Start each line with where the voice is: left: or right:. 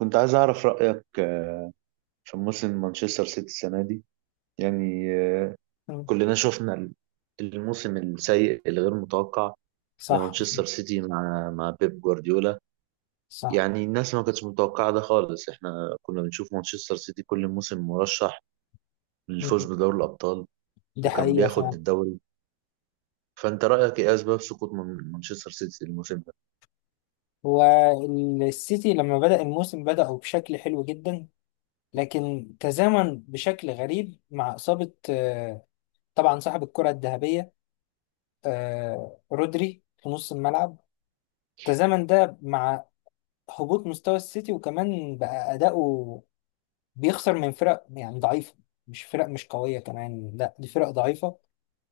right: كنت عايز أعرف رأيك في موسم مانشستر سيتي السنة دي. يعني آه،
left: مم.
right: كلنا شفنا الموسم السيء الغير متوقع
left: صح،
right: لمانشستر سيتي مع بيب جوارديولا.
left: صح.
right: يعني الناس ما كانتش متوقعة ده خالص، احنا كنا بنشوف مانشستر سيتي كل موسم مرشح
left: مم.
right: للفوز بدوري الأبطال
left: ده
right: وكان
left: حقيقة
right: بياخد
left: فعلا.
right: الدوري. فأنت رأيك إيه أسباب سقوط مانشستر سيتي الموسم ده؟
left: والسيتي لما بدأ الموسم بدأوا بشكل حلو جدا، لكن تزامن بشكل غريب مع إصابة طبعا صاحب الكرة الذهبية، رودري في نص الملعب. تزامن ده مع هبوط مستوى السيتي، وكمان بقى أداؤه بيخسر من فرق يعني ضعيفة، مش فرق مش قوية كمان، لا دي فرق ضعيفة.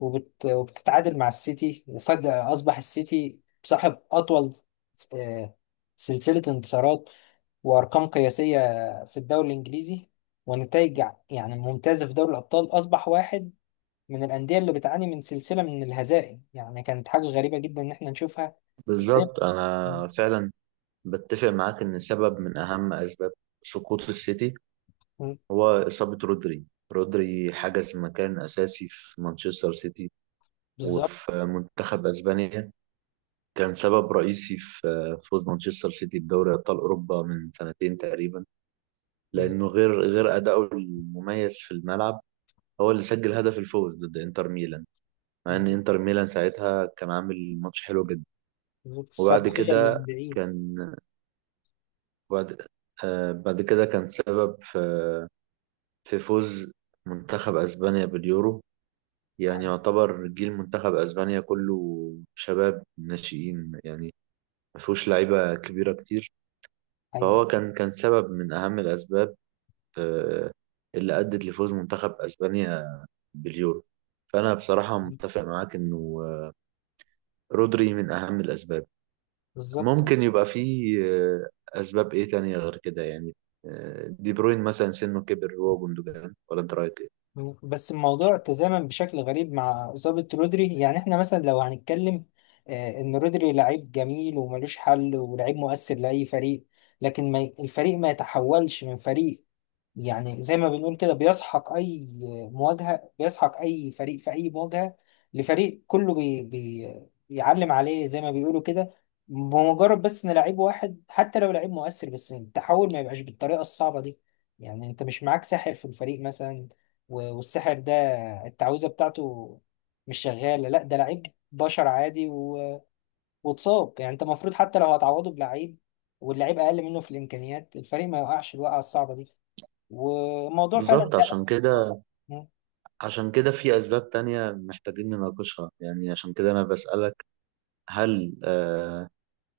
left: وبتتعادل مع السيتي، وفجأة أصبح السيتي صاحب أطول آه، سلسلة انتصارات وأرقام قياسية في الدوري الإنجليزي، ونتائج يعني ممتازة في دوري الأبطال. أصبح واحد من الأندية اللي بتعاني من سلسلة من الهزائم، يعني كانت حاجة غريبة جدا إن إحنا نشوفها.
right: بالظبط،
left: م-
right: أنا فعلا بتفق معاك إن سبب من أهم أسباب سقوط السيتي
left: م-
right: هو إصابة رودري. رودري حجز مكان أساسي في مانشستر سيتي
left: بالظبط.
right: وفي منتخب أسبانيا، كان سبب رئيسي في فوز مانشستر سيتي بدوري أبطال أوروبا من 2 سنتين تقريبا،
left: بالظبط.
right: لأنه غير أداؤه المميز في الملعب هو اللي سجل هدف الفوز ضد إنتر ميلان، مع إن
left: بالظبط.
right: إنتر ميلان ساعتها كان عامل ماتش حلو جدا.
left: بالظبط.
right: وبعد
left: السبقية اللي من
right: كده
left: بعيد.
right: كان، بعد، بعد كده كان سبب في في فوز منتخب أسبانيا باليورو. يعني يعتبر جيل منتخب اسبانيا كله شباب ناشئين، يعني ما فيهوش لعيبه كبيره كتير.
left: حقيقة.
right: فهو كان سبب من اهم الاسباب آه، اللي ادت لفوز منتخب اسبانيا باليورو. فانا بصراحه متفق معاك انه رودري من اهم الاسباب.
left: بالظبط.
right: ممكن يبقى فيه اسباب ايه تانية غير كده يعني؟ دي بروين مثلا سنه كبر، هو جندوجان، ولا انت رايك ايه؟
left: بس الموضوع تزامن بشكل غريب مع إصابة رودري. يعني احنا مثلا لو هنتكلم، إن رودري لعيب جميل وملوش حل ولعيب مؤثر لأي فريق. لكن ما ي- الفريق ما يتحولش من فريق، يعني زي ما بنقول كده بيسحق اي مواجهه، بيسحق اي فريق في اي مواجهه، لفريق كله بي بيعلم عليه زي ما بيقولوا كده، بمجرد بس ان لعيب واحد حتى لو لعيب مؤثر. بس التحول ما يبقاش بالطريقه الصعبه دي. يعني انت مش معاك ساحر في الفريق مثلا، والساحر ده التعويذه بتاعته مش شغاله، لا ده لعيب بشر عادي واتصاب. يعني انت المفروض حتى لو هتعوضه بلعيب، واللعيب اقل منه في الامكانيات، الفريق ما يوقعش الوقعه الصعبه دي. وموضوع فعلا
right: بالظبط.
left: لا.
right: عشان كده،
left: مم.
right: عشان كده في أسباب تانية محتاجين نناقشها. يعني عشان كده أنا بسألك، هل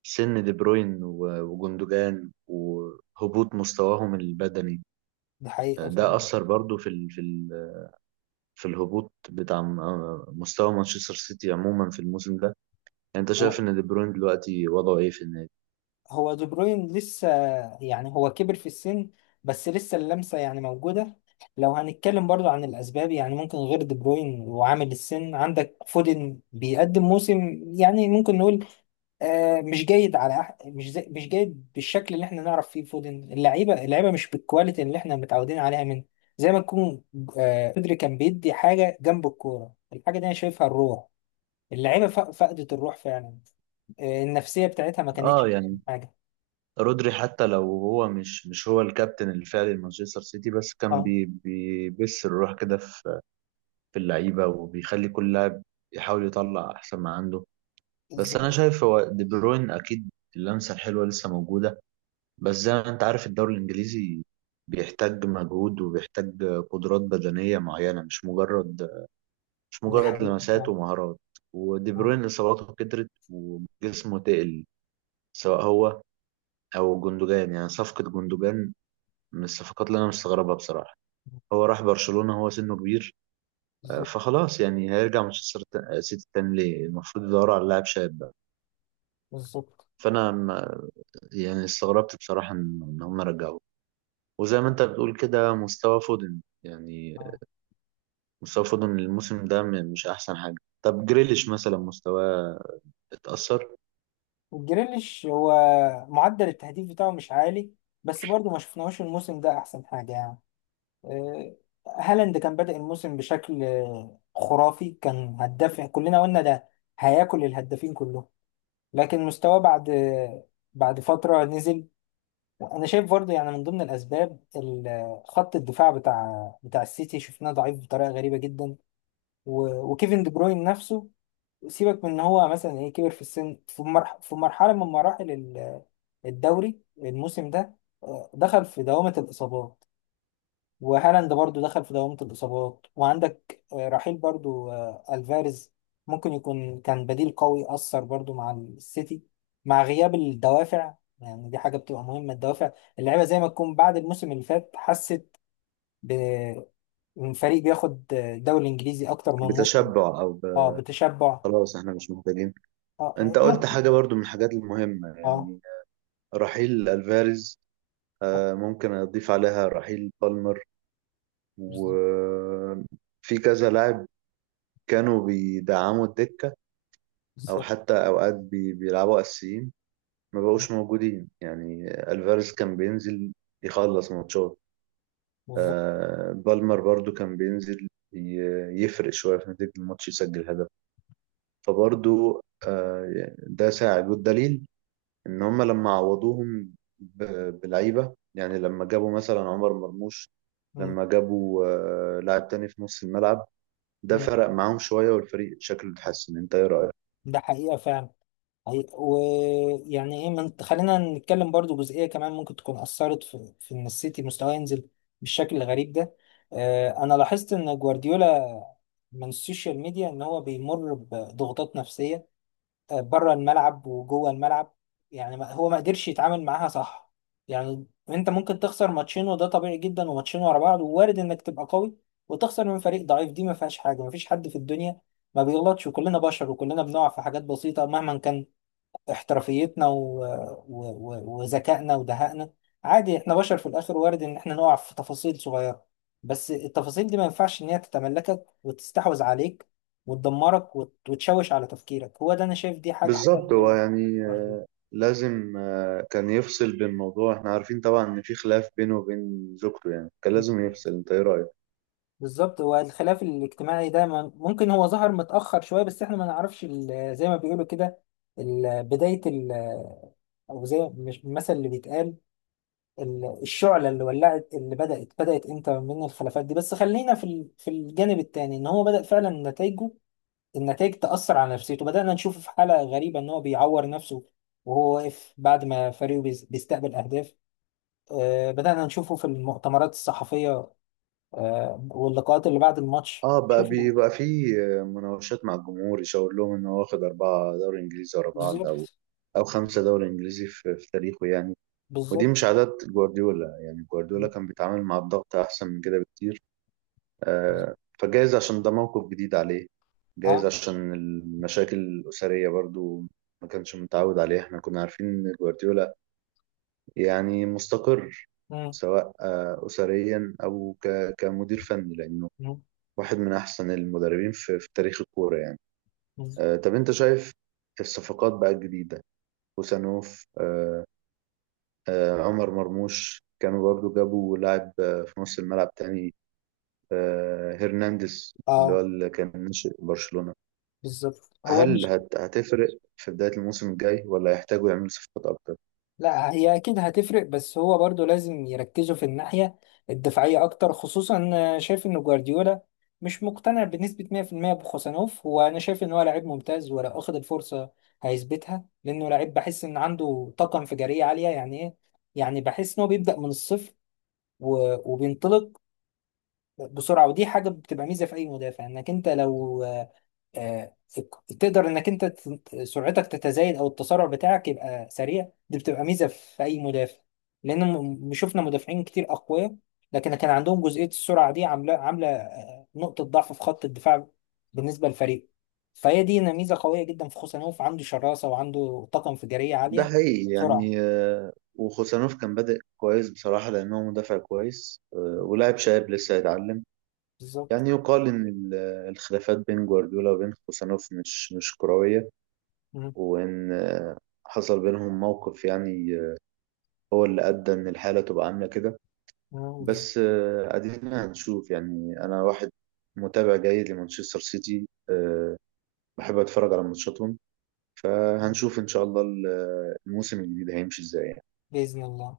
right: سن دي بروين وجندوجان وهبوط مستواهم البدني،
left: ده حقيقة
right: ده
left: فعلا.
right: أثر برضو في ال في ال في الهبوط بتاع مستوى مانشستر سيتي عموما في الموسم ده؟ يعني أنت شايف
left: هو
right: إن دي بروين دلوقتي وضعه إيه في النادي؟
left: هو دي بروين لسه، يعني هو كبر في السن، بس لسه اللمسة يعني موجودة. لو هنتكلم برضو عن الأسباب، يعني ممكن غير دي بروين وعامل السن عندك فودن بيقدم موسم يعني ممكن نقول آه مش جيد، على مش زي مش جيد بالشكل اللي احنا نعرف فيه فودن. اللعيبة اللعيبة مش بالكواليتي اللي احنا متعودين عليها منه. زي ما تكون آه بدري كان بيدي حاجة جنب الكورة، الحاجة دي أنا شايفها الروح. اللعيبه فقدت الروح فعلا. النفسيه بتاعتها ما
right: آه
left: كانتش
right: يعني
left: حاجه.
right: رودري حتى لو هو مش هو الكابتن الفعلي لمانشستر سيتي، بس كان
left: اه،
right: بيبث الروح كده في في اللعيبة وبيخلي كل لاعب يحاول يطلع أحسن ما عنده. بس أنا
left: بالظبط.
right: شايف هو دي بروين أكيد اللمسة الحلوة لسه موجودة، بس زي ما أنت عارف الدوري الإنجليزي بيحتاج مجهود وبيحتاج قدرات بدنية معينة، مش مجرد، مش
left: دي
right: مجرد
left: حقيقه
right: لمسات
left: فعلا.
right: ومهارات. ودي
left: آه،
right: بروين إصاباته كترت وجسمه تقل، سواء هو أو جندوجان. يعني صفقة جندوجان من الصفقات اللي أنا مستغربها بصراحة. هو راح برشلونة، هو سنه كبير،
left: بالظبط.
right: فخلاص يعني هيرجع مانشستر سيتي تاني ليه؟ المفروض يدوروا على لاعب شاب بقى.
left: بالظبط.
right: فانا ما يعني استغربت بصراحه ان إن هم رجعوه. وزي ما انت بتقول كده مستوى فودن يعني،
left: اه.
right: مستوى فودن الموسم ده مش احسن حاجه. طب جريليش مثلا مستواه اتأثر،
left: وجريليش هو معدل التهديف بتاعه مش عالي، بس برضه ما شفناهوش الموسم ده احسن حاجه يعني. آه، هالاند كان بادئ الموسم بشكل خرافي، كان هداف، كلنا قلنا ده هياكل الهدافين كلهم. لكن مستواه بعد فتره نزل. انا شايف برضه، يعني من ضمن الاسباب خط الدفاع بتاع السيتي شفناه ضعيف بطريقه غريبه جدا. وكيفن دي بروين نفسه، سيبك من ان هو مثلا ايه كبر في السن، في مرحله من مراحل الدوري الموسم ده دخل في دوامه الاصابات. وهالاند برضو دخل في دوامة الإصابات. وعندك رحيل برضو ألفاريز، ممكن يكون كان بديل قوي أثر برضو مع السيتي. مع غياب الدوافع، يعني دي حاجة بتبقى مهمة، الدوافع. اللعيبة زي ما تكون بعد الموسم اللي فات حست بفريق بياخد الدوري الإنجليزي أكتر من موسم.
right: بتشبع او ب...
left: اه، بتشبع.
right: خلاص احنا مش محتاجين.
left: اه. اه.
right: انت قلت حاجه برضو من الحاجات المهمه،
left: آه،
right: يعني رحيل الفاريز،
left: آه،
right: ممكن اضيف عليها رحيل بالمر،
left: بالظبط.
right: وفي كذا لاعب كانوا بيدعموا الدكة أو
left: بالظبط.
right: حتى أوقات بيلعبوا أساسيين، ما بقوش موجودين. يعني ألفاريز كان بينزل يخلص ماتشات،
left: بالظبط.
right: آه بالمر برضو كان بينزل يفرق شوية في نتيجة الماتش يسجل هدف. فبرضو آه يعني ده ساعد، والدليل إن هما لما عوضوهم بلعيبة، يعني لما جابوا مثلا عمر مرموش،
left: مم،
right: لما جابوا آه لاعب تاني في نص الملعب، ده
left: مم.
right: فرق معاهم شوية والفريق شكله اتحسن. انت ايه رأيك؟
left: ده حقيقة فعلا. ويعني ايه خلينا نتكلم برضو جزئية كمان ممكن تكون أثرت في، في إن السيتي مستواه ينزل بالشكل الغريب ده. أنا لاحظت إن جوارديولا من السوشيال ميديا إن هو بيمر بضغوطات نفسية بره الملعب وجوه الملعب. يعني هو ما قدرش يتعامل معاها صح. يعني أنت ممكن تخسر ماتشين وده طبيعي جدا، وماتشين ورا بعض ووارد إنك تبقى قوي وتخسر من فريق ضعيف، دي ما فيهاش حاجة. ما فيش حد في الدنيا ما بيغلطش، وكلنا بشر، وكلنا بنقع في حاجات بسيطة مهما كان احترافيتنا وذكائنا ودهائنا. عادي احنا بشر في الاخر، وارد ان احنا نقع في تفاصيل صغيرة. بس التفاصيل دي ما ينفعش ان هي تتملكك وتستحوذ عليك وتدمرك وتشوش على تفكيرك. هو ده انا شايف، دي حاجة حصلت
right: بالظبط، هو
left: برضه.
right: يعني لازم، كان يفصل بين موضوع احنا عارفين طبعا ان في خلاف بينه وبين زوجته، يعني كان لازم
left: في-
right: يفصل. انت ايه رأيك؟
left: بالظبط. هو الخلاف الاجتماعي ده ممكن هو ظهر متأخر شوية، بس احنا ما نعرفش زي ما بيقولوا كده بداية او زي مش المثل اللي بيتقال الشعلة اللي ولعت اللي بدأت امتى من الخلافات دي. بس خلينا في في الجانب التاني، ان هو بدأ فعلا نتائجه، النتائج تأثر على نفسيته. بدأنا نشوفه في حالة غريبة ان هو بيعور نفسه وهو واقف بعد ما فريقه بيستقبل أهداف. بدأنا نشوفه في المؤتمرات الصحفية واللقاءات اللي بعد الماتش
right: اه بقى
left: شوفوا.
right: بيبقى في مناوشات مع الجمهور يشاور لهم ان هو واخد 4 دوري انجليزي ورا بعض، او
left: بالظبط.
right: او 5 دوري انجليزي في، في تاريخه يعني. ودي
left: بالظبط.
right: مش عادات جوارديولا، يعني جوارديولا كان بيتعامل مع الضغط احسن من كده بكتير. فجايز عشان ده موقف جديد عليه، جايز
left: اه.
right: عشان المشاكل الأسرية برضو ما كانش متعود عليها. احنا كنا عارفين ان جوارديولا يعني مستقر،
left: مم.
right: سواء أسريا أو كمدير فني، لأنه
left: مم.
right: واحد من أحسن المدربين في، في تاريخ الكورة يعني.
left: مم.
right: طب أنت شايف الصفقات بقى الجديدة، خوسانوف، عمر مرموش، كانوا برضو جابوا لاعب في نص الملعب تاني، هرنانديز اللي هو
left: اه،
right: اللي كان ناشئ برشلونة.
left: بالظبط. هو
right: هل
left: مش
right: هتفرق في بداية الموسم الجاي ولا هيحتاجوا يعملوا صفقات أكتر؟
left: لا، هي اكيد هتفرق، بس هو برضو لازم يركزوا في الناحية الدفاعية اكتر. خصوصا أنا شايف ان جوارديولا مش مقتنع بنسبة 100% بخوسانوف، وانا شايف ان هو لعيب ممتاز، ولو اخد الفرصة هيثبتها، لانه لعيب بحس ان عنده طاقة انفجارية عالية. يعني ايه؟ يعني بحس ان هو بيبدأ من الصفر وبينطلق بسرعة. ودي حاجة بتبقى ميزة في اي مدافع، انك انت لو آه، تقدر انك انت سرعتك تتزايد او التسارع بتاعك يبقى سريع، دي بتبقى ميزه في اي مدافع. لان شفنا مدافعين كتير اقوياء، لكن كان عندهم جزئيه السرعه دي عامله نقطه ضعف في خط الدفاع بالنسبه للفريق. فهي دي إن ميزه قويه جدا في خوسانوف، عنده شراسه وعنده طاقه انفجاريه
right: ده
left: عاليه.
right: حقيقي،
left: سرعه.
right: يعني وخوسانوف كان بادئ كويس بصراحة لأنه مدافع كويس، ولاعب شاب لسه هيتعلم.
left: بالظبط.
right: يعني يقال إن الخلافات بين جوارديولا وبين خوسانوف مش كروية،
left: مم.
right: وإن حصل بينهم موقف يعني، هو اللي أدى إن الحالة تبقى عاملة كده.
left: مم.
right: بس أدينا هنشوف. يعني أنا واحد متابع جيد لمانشستر سيتي، بحب أتفرج على ماتشاتهم، فهنشوف إن شاء الله الموسم الجديد هيمشي إزاي.
left: باذن الله.